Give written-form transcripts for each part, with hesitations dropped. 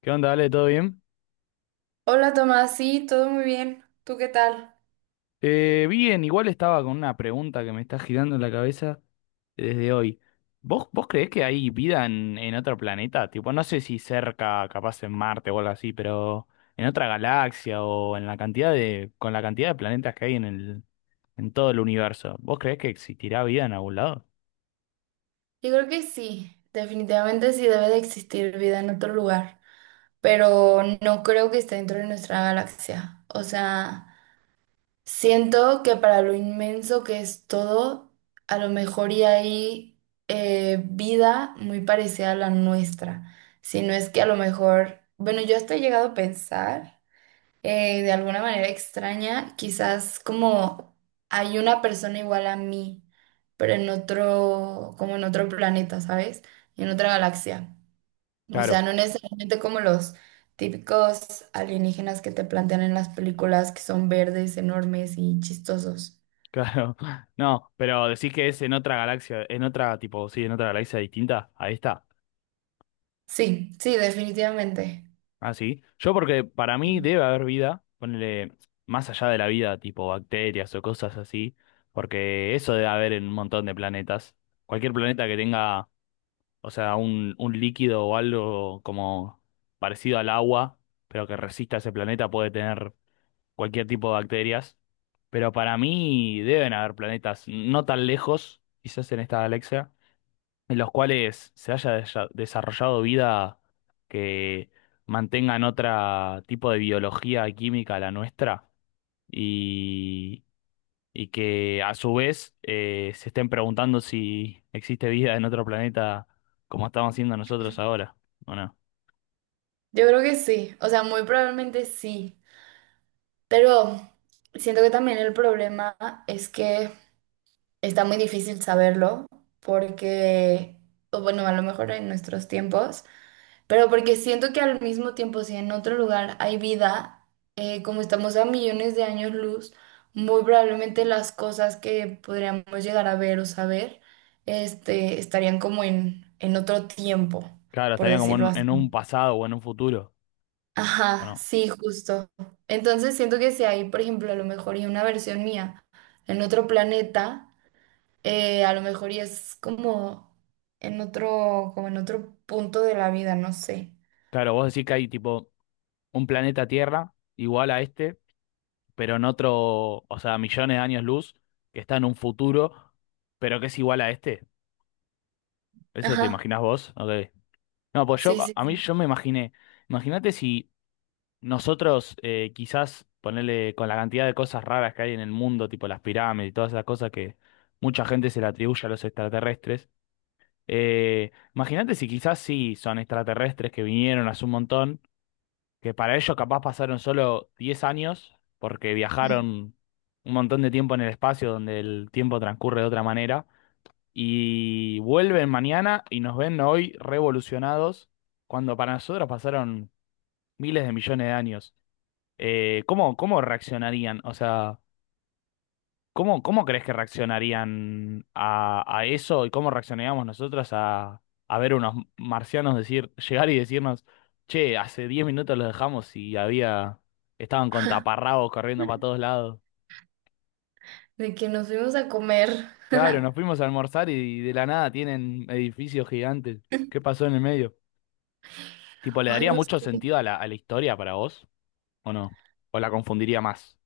¿Qué onda, Ale? ¿Todo bien? Hola Tomás, sí, todo muy bien. ¿Tú qué tal? Bien, igual estaba con una pregunta que me está girando en la cabeza desde hoy. ¿Vos creés que hay vida en otro planeta? Tipo, no sé si cerca, capaz en Marte o algo así, pero en otra galaxia o en la cantidad de, con la cantidad de planetas que hay en todo el universo. ¿Vos creés que existirá vida en algún lado? Yo creo que sí, definitivamente sí debe de existir vida en otro lugar, pero no creo que esté dentro de nuestra galaxia. O sea, siento que para lo inmenso que es todo, a lo mejor y hay vida muy parecida a la nuestra. Si no es que a lo mejor, bueno, yo hasta he llegado a pensar. De alguna manera extraña, quizás como hay una persona igual a mí, pero en otro, como en otro planeta, ¿sabes? En otra galaxia. O sea, Claro, no necesariamente como los típicos alienígenas que te plantean en las películas, que son verdes, enormes y chistosos. claro. No, pero decís que es en otra galaxia, tipo, sí, en otra galaxia distinta. Ahí está. Sí, sí, definitivamente. Ah, sí. Yo porque para mí debe haber vida, ponele más allá de la vida, tipo bacterias o cosas así, porque eso debe haber en un montón de planetas. Cualquier planeta que tenga, o sea, un líquido o algo como parecido al agua, pero que resista a ese planeta, puede tener cualquier tipo de bacterias. Pero para mí deben haber planetas no tan lejos, quizás en esta galaxia en los cuales se haya desarrollado vida que mantengan otro tipo de biología y química a la nuestra y, y que a su vez se estén preguntando si existe vida en otro planeta como estamos haciendo nosotros ahora, ¿o no? Yo creo que sí, o sea, muy probablemente sí, pero siento que también el problema es que está muy difícil saberlo porque, o bueno, a lo mejor en nuestros tiempos, pero porque siento que al mismo tiempo, si en otro lugar hay vida, como estamos a millones de años luz, muy probablemente las cosas que podríamos llegar a ver o saber, este, estarían como en otro tiempo, Claro, por estarían como decirlo en un así. pasado o en un futuro, ¿o Ajá, no? sí, justo. Entonces siento que si hay, por ejemplo, a lo mejor y una versión mía en otro planeta a lo mejor y es como en otro punto de la vida, no sé. Claro, vos decís que hay tipo un planeta Tierra igual a este pero en otro, o sea, millones de años luz, que está en un futuro, pero que es igual a este. ¿Eso te Ajá, imaginás vos? Ok. No, pues yo, sí, a sí, a mí sí. yo me imaginé, imagínate si nosotros quizás ponerle con la cantidad de cosas raras que hay en el mundo, tipo las pirámides y todas esas cosas que mucha gente se le atribuye a los extraterrestres, imagínate si quizás sí son extraterrestres que vinieron hace un montón, que para ellos capaz pasaron solo 10 años, porque Mm. viajaron un montón de tiempo en el espacio donde el tiempo transcurre de otra manera, y vuelven mañana y nos ven hoy revolucionados, cuando para nosotros pasaron miles de millones de años. ¿Cómo, cómo reaccionarían? O sea. ¿Cómo, cómo crees que reaccionarían a eso y cómo reaccionaríamos nosotros a ver unos marcianos llegar y decirnos, che, hace 10 minutos los dejamos y había, estaban con taparrabos corriendo para todos lados? De que nos fuimos a comer. Claro, nos fuimos a almorzar y de la nada tienen edificios gigantes. ¿Qué pasó en el medio? Tipo, ¿le Ay, daría no mucho sé. sentido a la historia para vos? ¿O no? ¿O la confundiría más?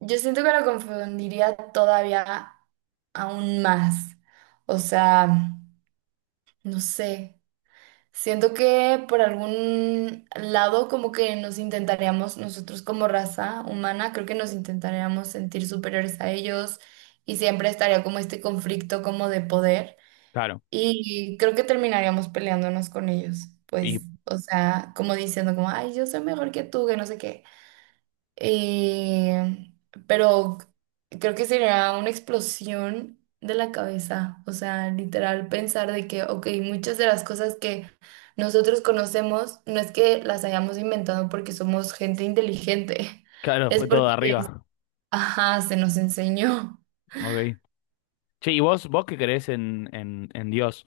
Yo siento que lo confundiría todavía aún más. O sea, no sé. Siento que por algún lado como que nos intentaríamos, nosotros como raza humana, creo que nos intentaríamos sentir superiores a ellos y siempre estaría como este conflicto como de poder Claro. y creo que terminaríamos peleándonos con ellos, Y pues, o sea, como diciendo como, ay, yo soy mejor que tú, que no sé qué. Eh, pero creo que sería una explosión de la cabeza, o sea, literal pensar de que, ok, muchas de las cosas que nosotros conocemos no es que las hayamos inventado porque somos gente inteligente, claro, es fue todo de porque, arriba. ajá, se nos enseñó. Ok. Che, ¿y vos, vos qué crees en Dios?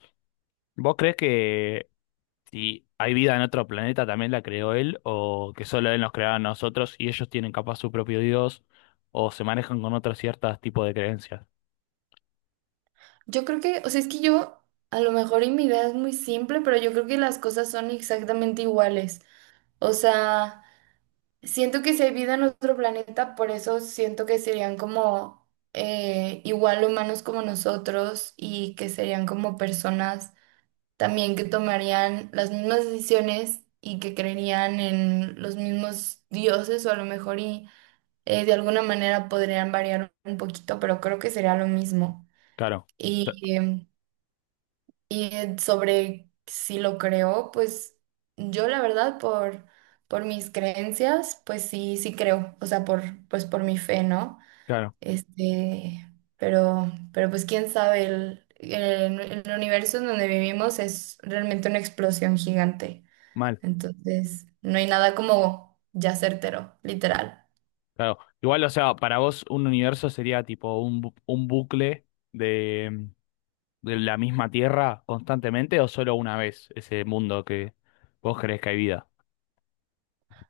¿Vos crees que si hay vida en otro planeta también la creó él o que solo él nos creó a nosotros y ellos tienen capaz su propio Dios o se manejan con otros ciertos tipos de creencias? Yo creo que, o sea, es que yo, a lo mejor y mi idea es muy simple, pero yo creo que las cosas son exactamente iguales, o sea... Siento que si hay vida en otro planeta, por eso siento que serían como igual humanos como nosotros y que serían como personas también que tomarían las mismas decisiones y que creerían en los mismos dioses o a lo mejor y de alguna manera podrían variar un poquito, pero creo que sería lo mismo. Claro, o sea, Y em, sobre si lo creo, pues yo la verdad por mis creencias, pues sí, sí creo, o sea, por, pues por mi fe, ¿no? claro, Este, pero pues quién sabe, el universo en donde vivimos es realmente una explosión gigante, mal, entonces no hay nada como ya certero, literal. claro. Igual, o sea, para vos un universo sería tipo un bucle de, de la misma Tierra constantemente o solo una vez ese mundo que vos crees que hay vida.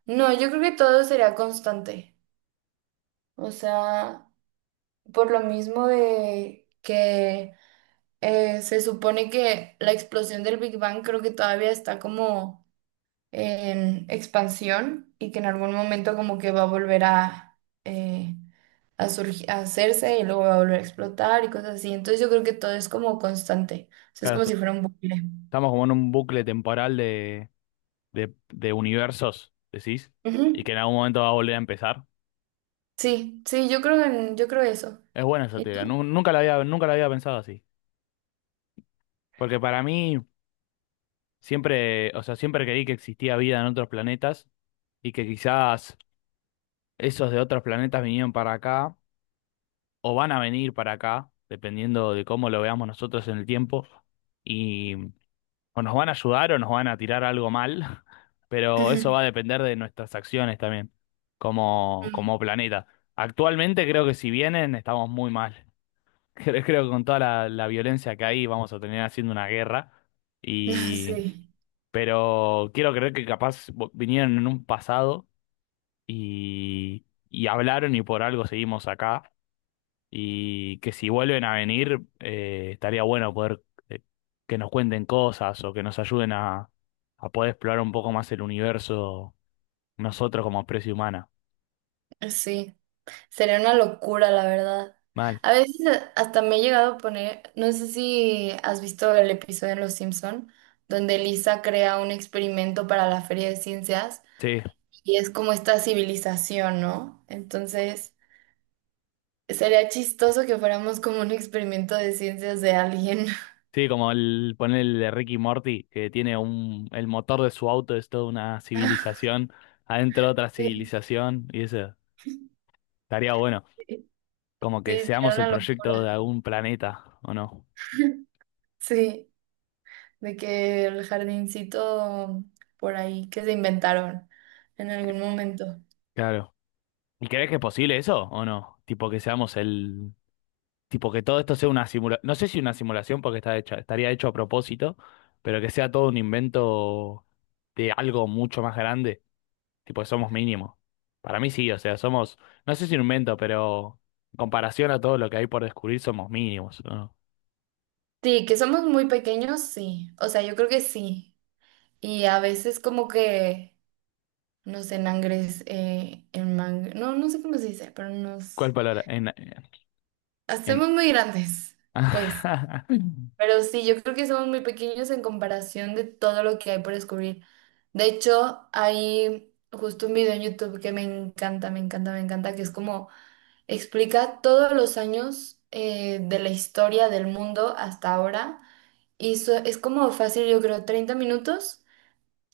No, yo creo que todo sería constante, o sea, por lo mismo de que... se supone que la explosión del Big Bang creo que todavía está como en expansión y que en algún momento como que va a volver eh, a surgi- a hacerse y luego va a volver a explotar y cosas así. Entonces yo creo que todo es como constante. O sea, es Claro, como si fuera un bucle. estamos como en un bucle temporal de universos, decís, y Ujú. que en algún momento va a volver a empezar. Sí, sí, yo creo en, yo creo eso. Es buena esa ¿Y teoría, tú? Nunca la había pensado así. Porque para mí siempre, o sea, siempre creí que existía vida en otros planetas y que quizás esos de otros planetas vinieron para acá o van a venir para acá, dependiendo de cómo lo veamos nosotros en el tiempo, o nos van a ayudar o nos van a tirar algo mal, pero eso va a depender de nuestras acciones también, como, Mm. como planeta. Actualmente creo que si vienen estamos muy mal. Creo, creo que con toda la violencia que hay vamos a tener haciendo una guerra. Y Sí, pero quiero creer que capaz vinieron en un pasado y, y hablaron y por algo seguimos acá, y que si vuelven a venir, estaría bueno poder eh, que nos cuenten cosas o que nos ayuden a poder explorar un poco más el universo nosotros como especie humana. sí. Sería una locura, la verdad. Mal. A veces a- hasta me he llegado a poner, no sé si has visto el episodio en Los Simpson, donde Lisa crea un experimento para la Feria de Ciencias Sí, y es como esta civilización, ¿no? Entonces, sería chistoso que fuéramos como un experimento de ciencias de alguien. sí, como el poner el de Ricky Morty, que tiene un, el motor de su auto es toda una civilización, adentro otra Sí, civilización, y eso estaría bueno, sí, como que sería seamos el una proyecto locura. de algún planeta, ¿o no? Sí, de que el jardincito por ahí que se inventaron en algún momento. Claro. ¿Y crees que es posible eso o no? Tipo que seamos el, tipo que todo esto sea una simulación, no sé si una simulación porque está hecha, estaría hecho a propósito, pero que sea todo un invento de algo mucho más grande, tipo que somos mínimos. Para mí sí, o sea, somos, no sé si un invento, pero en comparación a todo lo que hay por descubrir somos mínimos, ¿no? Sí, que somos muy pequeños, sí. O sea, yo creo que sí. Y a veces como que nos enangres, en no, no sé cómo se dice, pero ¿Cuál nos palabra? En, en. hacemos muy grandes, pues. Pero sí, yo creo que somos muy pequeños en comparación de todo lo que hay por descubrir. De hecho, hay justo un video en YouTube que me encanta, me encanta, me encanta, que es como explica todos los años de la historia del mundo hasta ahora. Y so- es como fácil, yo creo, 30 minutos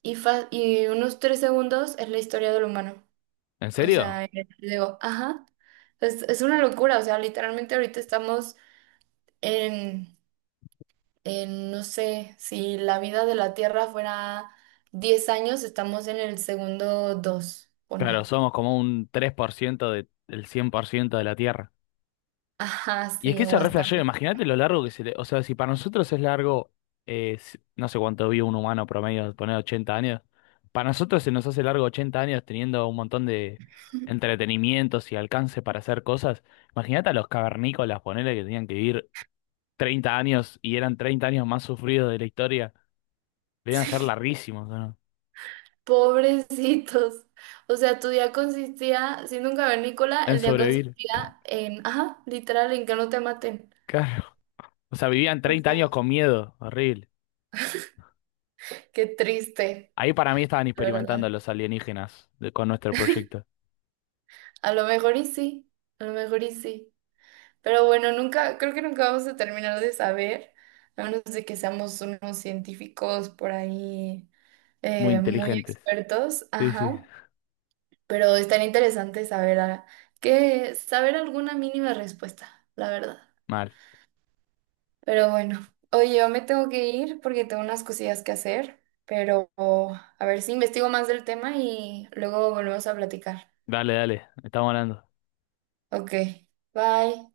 y, fa- y unos 3 segundos es la historia del humano. ¿En O sea, serio? Digo, ajá, es una locura. O sea, literalmente ahorita estamos en, en, no sé, si la vida de la Tierra fuera 10 años, estamos en el segundo 2 Claro, pone. somos como un 3% de, del 100% de la Tierra. Ajá, Y es que sí, eso o es re hasta. flashero, imagínate lo largo que se le. O sea, si para nosotros es largo, no sé cuánto vive un humano promedio, poner 80 años. Para nosotros se nos hace largo 80 años teniendo un montón de entretenimientos y alcance para hacer cosas. Imagínate a los cavernícolas, ponele que tenían que vivir 30 años y eran 30 años más sufridos de la historia. Debían Sí. ser larguísimos, ¿o no? Pobrecitos. O sea, tu día consistía, siendo un cavernícola, En el día sobrevivir. consistía en, ajá, literal, en que no te maten. Claro. O sea, vivían O 30 sea, años con miedo, horrible. qué triste, Ahí para mí estaban la experimentando verdad. los alienígenas con nuestro proyecto. A lo mejor y sí, a lo mejor y sí. Pero bueno, nunca, creo que nunca vamos a terminar de saber, a menos de que seamos unos científicos por ahí Muy muy inteligentes. expertos, Sí, sí, ajá. Pero estaría interesante saber a- que saber alguna mínima respuesta, la verdad. mal. Pero bueno, oye, yo me tengo que ir porque tengo unas cosillas que hacer, pero a ver si investigo más del tema y luego volvemos a platicar. Dale, dale, estamos hablando. Ok, bye.